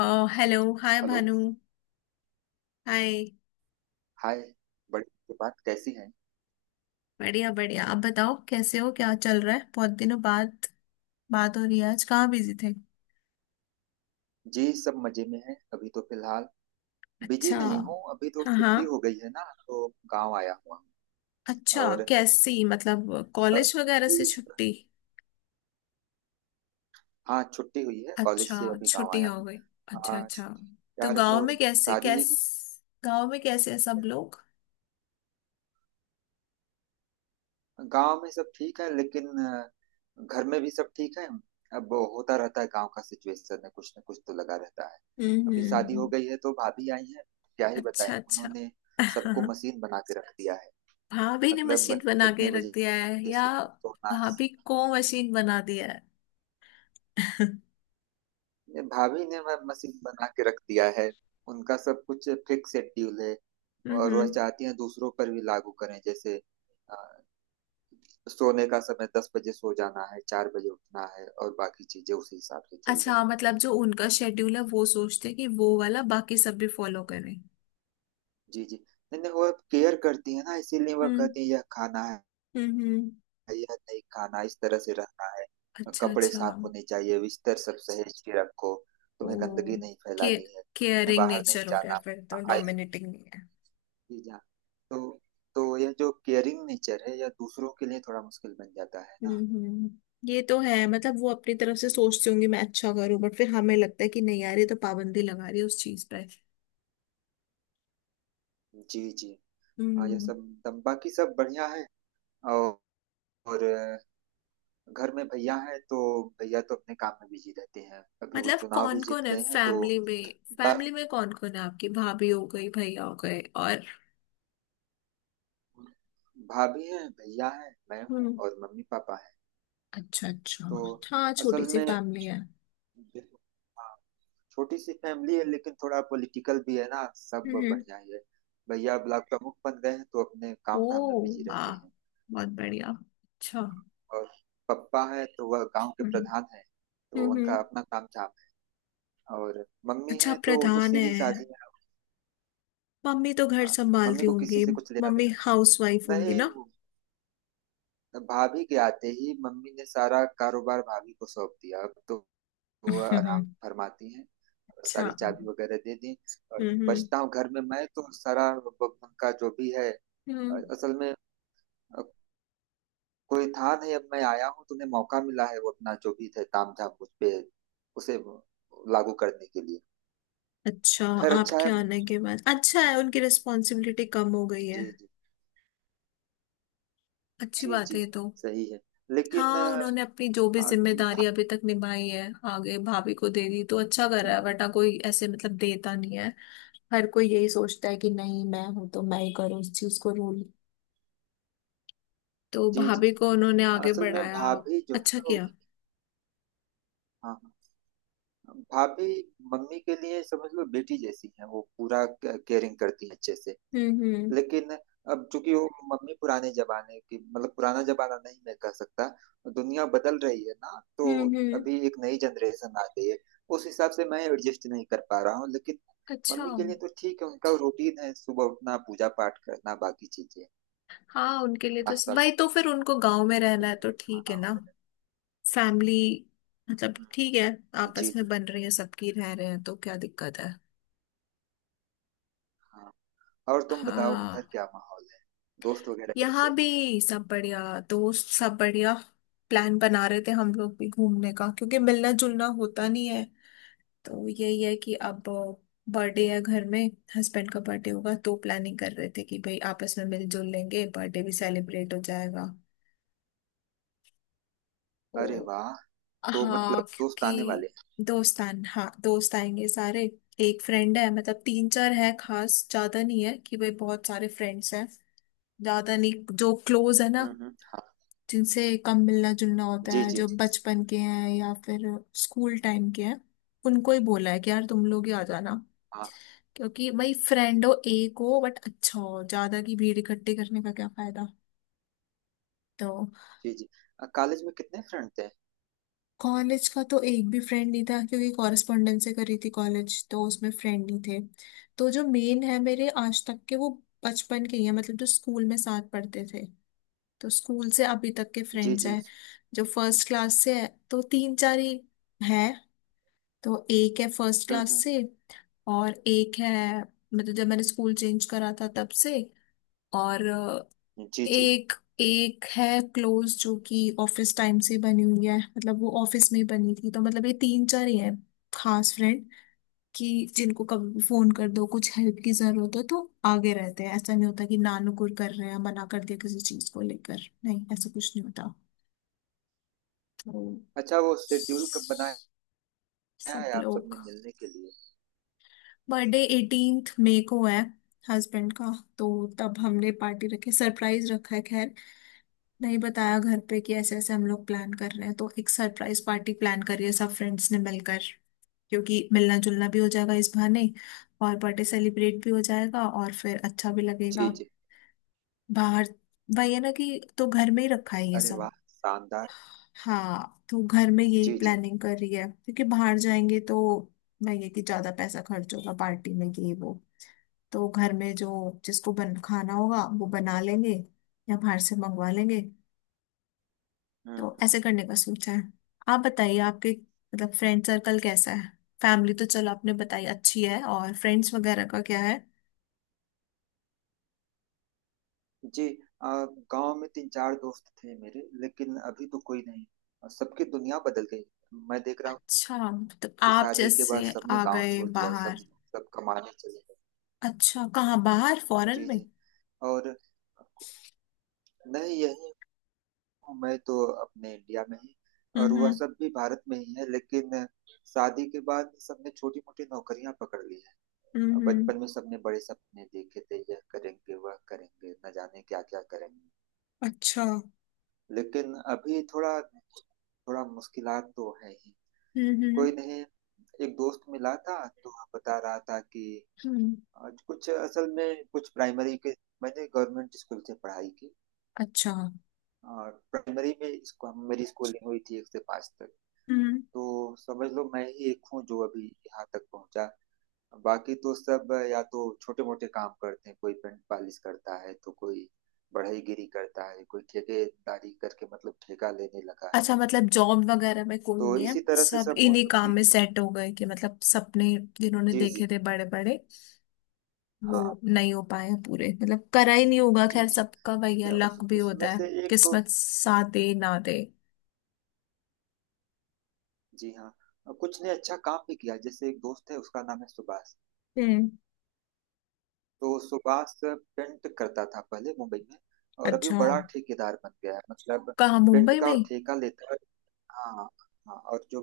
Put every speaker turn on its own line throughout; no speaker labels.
ओ, hello hi
hello,
Bhanu. Hi.
Hi. बड़ी के बात कैसी हैं?
बढ़िया बढ़िया, आप बताओ कैसे हो, क्या चल रहा है। बहुत दिनों बाद बात हो रही है, आज कहाँ बिजी थे।
जी, सब मजे में हैं। अभी तो फिलहाल बिजी
अच्छा।
नहीं हूँ। अभी तो
हाँ
छुट्टी
हाँ।
हो गई है ना, तो गांव आया हुआ हूँ।
अच्छा
और
कैसी, मतलब
अ,
कॉलेज वगैरह
अभी
से छुट्टी।
हाँ, छुट्टी हुई है कॉलेज
अच्छा,
से, अभी गांव
छुट्टी
आया
हो
हूँ।
गई। अच्छा
हाँ।
अच्छा। तो
यार,
गांव
वो
में कैसे
शादी हुई थी।
कैस गांव में कैसे है सब लोग।
गांव में सब ठीक है, लेकिन घर में भी सब ठीक है। अब वो होता रहता है, गांव का सिचुएशन है, कुछ ना कुछ तो लगा रहता है। अभी शादी
हम्म।
हो गई है तो भाभी आई है। क्या ही
अच्छा
बताएं,
अच्छा।
उन्होंने सबको मशीन बना के रख दिया है।
भाभी ने
मतलब
मशीन बना के
इतने
रख
बजे
दिया है या
इसको तोड़ना है।
भाभी को मशीन बना दिया है।
ये भाभी ने वह मशीन बना के रख दिया है। उनका सब कुछ फिक्स शेड्यूल है। और
हम्म।
वह चाहती हैं दूसरों पर भी लागू करें। जैसे अ, सोने का समय दस बजे, सो जाना है, चार बजे उठना है, और बाकी चीजें उसी हिसाब से चल
अच्छा
रही
हाँ,
हैं।
मतलब जो उनका शेड्यूल है वो सोचते हैं कि वो वाला बाकी सब भी फॉलो करें।
जी जी। नहीं नहीं, वह केयर करती है ना, इसीलिए वह
हम्म
कहती है यह खाना है,
हम्म हम्म।
यह नहीं खाना, इस तरह से रहना है।
अच्छा
कपड़े
अच्छा।
साफ होने चाहिए, बिस्तर सब सहेज के रखो,
ओ
तुम्हें गंदगी नहीं
के,
फैलानी है, तुम्हें
केयरिंग
बाहर नहीं
नेचर हो गया,
जाना।
फिर तो
ऐसे
डोमिनेटिंग नहीं है।
ही जा, तो तो यह जो केयरिंग नेचर है, यह दूसरों के लिए थोड़ा मुश्किल बन जाता है
हम्म
ना।
हम्म। ये तो है, मतलब वो अपनी तरफ से
जी
सोचती होंगी मैं अच्छा करूं, बट फिर हमें लगता है कि नहीं यार ये तो पाबंदी लगा रही है उस चीज पर।
जी जी। हाँ, यह
हम्म।
सब बाकी सब बढ़िया है। और, और घर में भैया है, तो भैया तो अपने काम में बिजी रहते हैं। अभी वो
मतलब
चुनाव भी
कौन
जीत
कौन है
गए हैं, तो
फैमिली में
बा-
फैमिली में कौन कौन है, आपकी भाभी हो गई, भैया हो गए और।
भाभी है, भैया है, मैं हूँ,
हम्म।
और मम्मी पापा है।
अच्छा अच्छा।
तो
हाँ, छोटी
असल
सी
में
फैमिली है।
देखो, हाँ, छोटी सी फैमिली है, लेकिन थोड़ा पॉलिटिकल भी है ना। सब
हम्म।
बढ़िया ही है। भैया ब्लॉक प्रमुख बन गए हैं, तो अपने
ओ
काम धाम में बिजी
वाह,
रहते हैं।
बहुत बढ़िया, अच्छा।
और पप्पा है तो वह गांव के
हम्म
प्रधान है। तो
हम्म
उनका
हम्म।
अपना काम धाम है। और मम्मी
अच्छा,
है
आप
तो वो तो
प्रधान है,
सीधी साधी है।
मम्मी तो घर
हाँ, मम्मी
संभालती
को किसी
होंगी,
से कुछ लेना
मम्मी
देना
हाउसवाइफ
नहीं।
होंगी
नहीं
ना।
वो भाभी के आते ही मम्मी ने सारा कारोबार भाभी को सौंप दिया। अब तो वो
अच्छा हम्म।
आराम फरमाती हैं। और
अच्छा।
सारी चाबी वगैरह दे दी। और
हम्म
बचता हूँ घर में मैं, तो सारा उनका जो भी है
हम्म।
असल में अ, कोई था नहीं। अब मैं आया हूँ, तो उन्हें मौका मिला है, वो अपना जो भी था तामझाम उस पे उसे लागू करने के लिए।
अच्छा,
खैर अच्छा
आपके
है जी
आने के बाद अच्छा है, उनकी रिस्पॉन्सिबिलिटी कम हो गई है।
जी।
अच्छी
जी
बात है
जी,
ये तो।
सही है, लेकिन
हाँ, उन्होंने अपनी जो भी
आ, भा,
जिम्मेदारी अभी तक निभाई है आगे भाभी को दे दी तो अच्छा कर रहा
हम्म,
है,
हम्म,
वरना कोई ऐसे मतलब देता नहीं है। हर कोई यही सोचता है कि नहीं, मैं हूं तो मैं ही करूँ उस चीज को रूल। तो
जी जी।
भाभी को उन्होंने आगे
असल में
बढ़ाया,
भाभी जो
अच्छा
है वो,
किया।
हाँ, हाँ, भाभी मम्मी के लिए समझ लो बेटी जैसी है, वो पूरा केयरिंग करती है अच्छे से।
हम्म हम्म
लेकिन अब चूंकि वो मम्मी पुराने जमाने की, मतलब पुराना जमाना नहीं मैं कह सकता, दुनिया बदल रही है ना, तो
हम्म।
अभी एक नई जनरेशन आ गई है। उस हिसाब से मैं एडजस्ट नहीं कर पा रहा हूँ, लेकिन
अच्छा।
मम्मी के लिए तो ठीक है। उनका रूटीन है, सुबह उठना, पूजा पाठ करना, बाकी चीजें,
हाँ, उनके लिए तो
नाश्ता
भाई, तो फिर उनको गांव में रहना है तो
वगैरह,
ठीक
खाना
है ना।
वगैरह।
फैमिली, मतलब ठीक है।
हम्म, जी
आपस में
जी।
बन रही है सबकी, रह रहे हैं तो क्या दिक्कत है।
हाँ, और तुम बताओ उधर
हाँ।
क्या माहौल है, दोस्त वगैरह
यहाँ
कैसे?
भी सब बढ़िया, दोस्त सब बढ़िया। प्लान बना रहे थे हम लोग भी घूमने का क्योंकि मिलना जुलना होता नहीं है, तो यही है कि अब बर्थडे है घर में। हस्बैंड का बर्थडे होगा, तो प्लानिंग कर रहे थे कि भाई आपस में मिलजुल लेंगे, बर्थडे भी सेलिब्रेट हो जाएगा तो।
अरे वाह, तो
हाँ
मतलब दोस्त आने वाले
क्योंकि
हैं।
दोस्तान, हाँ दोस्त आएंगे सारे। एक फ्रेंड है, मतलब तीन चार है खास, ज्यादा नहीं है कि भाई बहुत सारे फ्रेंड्स हैं, ज्यादा नहीं। जो क्लोज है ना,
हम्म, हाँ।
जिनसे कम मिलना जुलना होता
जी
है,
जी।
जो बचपन के हैं या फिर स्कूल टाइम के हैं, उनको ही बोला है कि यार तुम लोग ही आ जाना।
हाँ।
क्योंकि भाई फ्रेंड हो एक हो बट अच्छा हो, ज्यादा की भीड़ इकट्ठी करने का क्या फायदा। तो
जी जी। कॉलेज में कितने फ्रेंड थे?
कॉलेज का तो एक भी फ्रेंड नहीं था, क्योंकि कॉरेस्पॉन्डेंस से करी थी कॉलेज, तो उसमें फ्रेंड ही थे। तो जो मेन है मेरे आज तक के वो बचपन के ही है, मतलब जो स्कूल में साथ पढ़ते थे, तो स्कूल से अभी तक के
जी
फ्रेंड्स
जी।
हैं। जो फर्स्ट क्लास से है तो तीन चार ही है। तो एक है फर्स्ट क्लास
हम्म।
से, और एक है मतलब जब मैंने स्कूल चेंज करा था तब से। और
जी जी।
एक एक है क्लोज, जो कि ऑफिस टाइम से बनी हुई है, मतलब वो ऑफिस में ही बनी थी, तो मतलब ये तीन चार ही हैं खास फ्रेंड, कि जिनको कभी भी फोन कर दो कुछ हेल्प की जरूरत हो तो आगे रहते हैं, ऐसा नहीं होता कि नानुकुर कर रहे हैं, मना कर दिया किसी चीज को लेकर नहीं, ऐसा कुछ नहीं होता। तो
अच्छा, वो शेड्यूल कब बनाया
स-
है
सब
आप सबने
लोग।
मिलने के लिए?
बर्थडे 18th मई को है, हस्बैंड का। तो तब हमने पार्टी रखी, सरप्राइज रखा है, खैर नहीं बताया घर पे कि ऐसे ऐसे हम लोग प्लान कर रहे हैं, तो एक सरप्राइज पार्टी प्लान करी है सब फ्रेंड्स ने मिलकर, क्योंकि मिलना जुलना भी हो जाएगा इस बहाने और बर्थडे सेलिब्रेट भी हो जाएगा और फिर अच्छा भी
जी
लगेगा।
जी।
बाहर वही है ना कि, तो घर में ही रखा है ये
अरे
सब।
वाह, शानदार।
हाँ, तो घर में यही
जी जी।
प्लानिंग कर रही है, क्योंकि बाहर जाएंगे तो वही है कि ज्यादा पैसा खर्च होगा पार्टी में ये वो। तो घर में जो जिसको बन खाना होगा वो बना लेंगे या बाहर से मंगवा लेंगे,
हम्म हम्म।
तो ऐसे करने का सोचा है। आप बताइए आपके, मतलब फ्रेंड सर्कल कैसा है, फैमिली तो चलो आपने बताई अच्छी है और फ्रेंड्स वगैरह का क्या है।
जी, अ, गांव में तीन चार दोस्त थे मेरे, लेकिन अभी तो कोई नहीं। सबकी दुनिया बदल गई। मैं देख रहा हूँ
अच्छा मतलब
कि
आप
शादी के
जैसे
बाद सबने
आ
गांव
गए
छोड़ दिया, सब
बाहर।
सब कमाने चले गए।
अच्छा, कहाँ, बाहर फॉरेन
जी
में।
जी। और नहीं, यही हूँ, मैं तो अपने इंडिया में ही। और वह
हम्म
सब भी भारत में ही है, लेकिन शादी के बाद सबने छोटी मोटी नौकरियां पकड़ ली
हम्म
है।
हम्म,
बचपन में सबने बड़े सपने देखे थे, यह करेंगे वह करेंगे, न जाने क्या क्या करेंगे,
अच्छा।
लेकिन अभी थोड़ा, थोड़ा मुश्किलात तो है ही।
हम्म हम्म
कोई नहीं। एक दोस्त मिला था, तो वह बता रहा था कि
हम्म,
आज कुछ, असल में कुछ प्राइमरी के, मैंने गवर्नमेंट स्कूल से पढ़ाई की।
अच्छा।
और प्राइमरी में इसको मेरी स्कूलिंग हुई थी एक से पाँच तक।
हम्म।
तो समझ लो मैं ही एक हूँ जो अभी यहाँ तक पहुंचा। बाकी तो सब या तो छोटे मोटे काम करते हैं, कोई पेंट पॉलिश करता है, तो कोई बढ़ईगिरी करता है, कोई ठेकेदारी करके, मतलब ठेका लेने लगा है।
अच्छा मतलब जॉब वगैरह में कोई
तो
नहीं है,
इसी तरह से
सब
सब
इन्हीं
मौसम
काम
के।
में सेट हो गए, कि मतलब सपने जिन्होंने
जी जी।
देखे थे बड़े बड़े
हाँ।
वो नहीं हो पाए हैं पूरे, मतलब करा ही नहीं होगा,
जी
खैर
जी
सबका वही है,
ने
लक भी होता
उसमें
है,
से एक दोस्त।
किस्मत साथ दे ना दे।
जी हाँ, कुछ ने अच्छा काम भी किया। जैसे एक दोस्त है, उसका नाम है सुभाष।
हम्म।
तो सुभाष पेंट करता था पहले मुंबई में, और अभी वो
अच्छा
बड़ा ठेकेदार बन गया है। मतलब
कहाँ,
पेंट
मुंबई
का
में।
वो ठेका लेता है। हाँ हाँ, और जो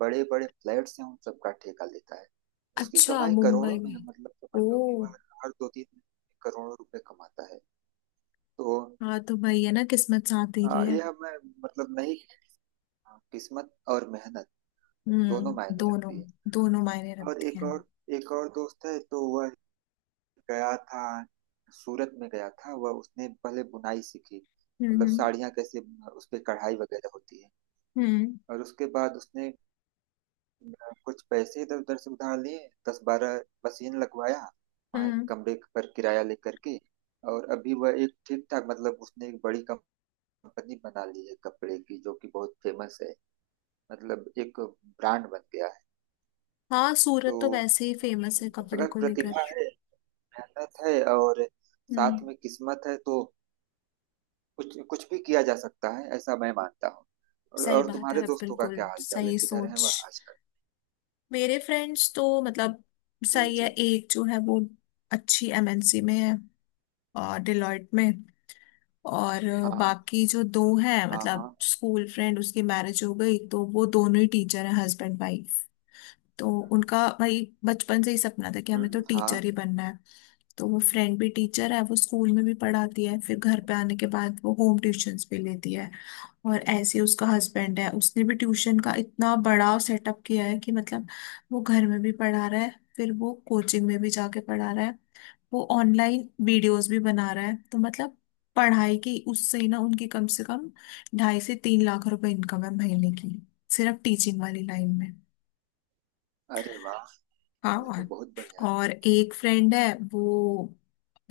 बड़े बड़े फ्लैट्स हैं, उन सबका ठेका लेता है। उसकी
अच्छा,
कमाई करोड़ों
मुंबई
में है।
में।
मतलब समझ
ओ।
लो कि वह हर दो तीन महीने में करोड़ों रुपए कमाता है। तो
हाँ तो वही है ना, किस्मत साथ दे रही है।
यह मैं मतलब नहीं, किस्मत और मेहनत दोनों
हम्म,
मायने
दोनों।
रखती है।
दोनों मायने
और
रखते
एक
हैं।
एक और दोस्त है, तो वह गया था, सूरत में गया था। वह, उसने पहले बुनाई सीखी, मतलब
हम्म।
साड़ियाँ कैसे उस पे कढ़ाई वगैरह होती है।
हम्म
और उसके बाद उसने, मैं कुछ पैसे इधर उधर से उधार लिए, दस बारह मशीन लगवाया वहाँ, एक
हम्म।
कमरे पर किराया लेकर के। और अभी वह एक ठीक ठाक, मतलब उसने एक बड़ी कंपनी बना ली है कपड़े की, जो कि बहुत फेमस है। मतलब एक ब्रांड बन गया है।
हाँ, सूरत तो
तो
वैसे ही फेमस है कपड़े
अगर
को लेकर।
प्रतिभा है, मेहनत है और साथ
हम्म।
में किस्मत है, तो कुछ कुछ भी किया जा सकता है, ऐसा मैं मानता हूँ। और,
सही
और
बात
तुम्हारे
है
दोस्तों का
बिल्कुल,
क्या हाल चाल है,
सही
किधर है
सोच।
वह आजकल?
मेरे फ्रेंड्स तो मतलब
जी
सही है।
जी।
एक जो है वो अच्छी एमएनसी में है, और डिलॉयट में। और
हाँ हाँ
बाकी जो दो हैं,
हाँ।
मतलब
हाँ।
स्कूल फ्रेंड, उसकी मैरिज हो गई तो वो दोनों ही टीचर हैं, हस्बैंड वाइफ। तो उनका भाई बचपन से ही सपना था कि हमें तो टीचर
हाँ।
ही बनना है। तो वो फ्रेंड भी टीचर है, वो स्कूल में भी पढ़ाती है, फिर घर पे आने के बाद वो होम ट्यूशंस भी लेती है। और ऐसे ही उसका हस्बैंड है, उसने भी ट्यूशन का इतना बड़ा सेटअप किया है कि मतलब वो घर में भी पढ़ा रहा है, फिर वो कोचिंग में भी जाके पढ़ा रहा है, वो ऑनलाइन वीडियोस भी बना रहा है, तो मतलब पढ़ाई की उससे ही ना उनकी कम से कम 2.5 से 3 लाख रुपए इनकम है महीने की, सिर्फ टीचिंग वाली लाइन में।
अरे वाह,
हाँ।
यह तो
और
बहुत बढ़िया है।
और एक फ्रेंड है वो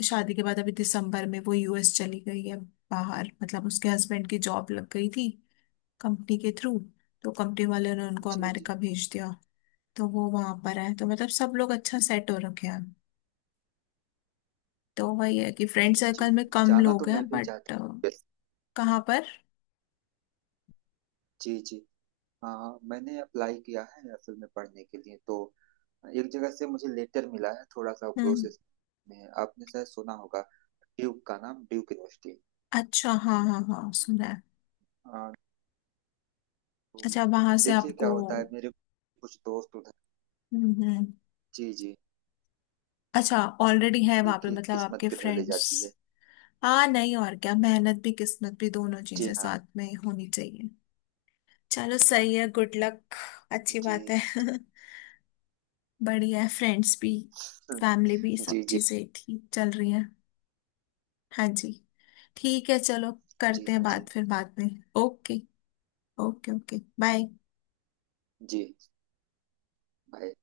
शादी के बाद अभी दिसंबर में वो यूएस चली गई है बाहर, मतलब उसके हस्बैंड की जॉब लग गई थी कंपनी के थ्रू, तो कंपनी वालों ने उनको
जी जी।
अमेरिका भेज दिया, तो वो वहां पर है, तो मतलब सब लोग अच्छा सेट हो रखे हैं, तो वही है कि फ्रेंड
जी,
सर्कल में कम
जाना तो
लोग
मैं
हैं
भी
बट।
चाहती।
कहाँ पर।
जी जी। हाँ, मैंने अप्लाई किया है, असल में पढ़ने के लिए तो एक जगह से मुझे लेटर मिला है, थोड़ा सा
हम्म।
प्रोसेस में। आपने शायद सुना होगा ड्यूक का नाम, ड्यूक यूनिवर्सिटी।
अच्छा हाँ हाँ हाँ, सुना है।
हाँ,
अच्छा वहां
तो
से
देखिए
आपको।
क्या होता है, मेरे कुछ दोस्त उधर।
हम्म।
जी जी।
अच्छा, ऑलरेडी है वहां पे
देखिए
मतलब
किस्मत
आपके
किधर ले
फ्रेंड्स।
जाती है।
हाँ नहीं, और क्या, मेहनत भी किस्मत भी दोनों
जी
चीजें
हाँ।
साथ में होनी चाहिए। चलो, सही है, गुड लक, अच्छी
जी
बात है। बढ़िया है, फ्रेंड्स भी फैमिली भी सब
जी। जी।
चीजें ठीक चल रही हैं। हाँ जी, ठीक है चलो,
जी
करते हैं
हाँ। जी।
बात फिर बाद में। ओके। Okay okay bye.
जी भाई।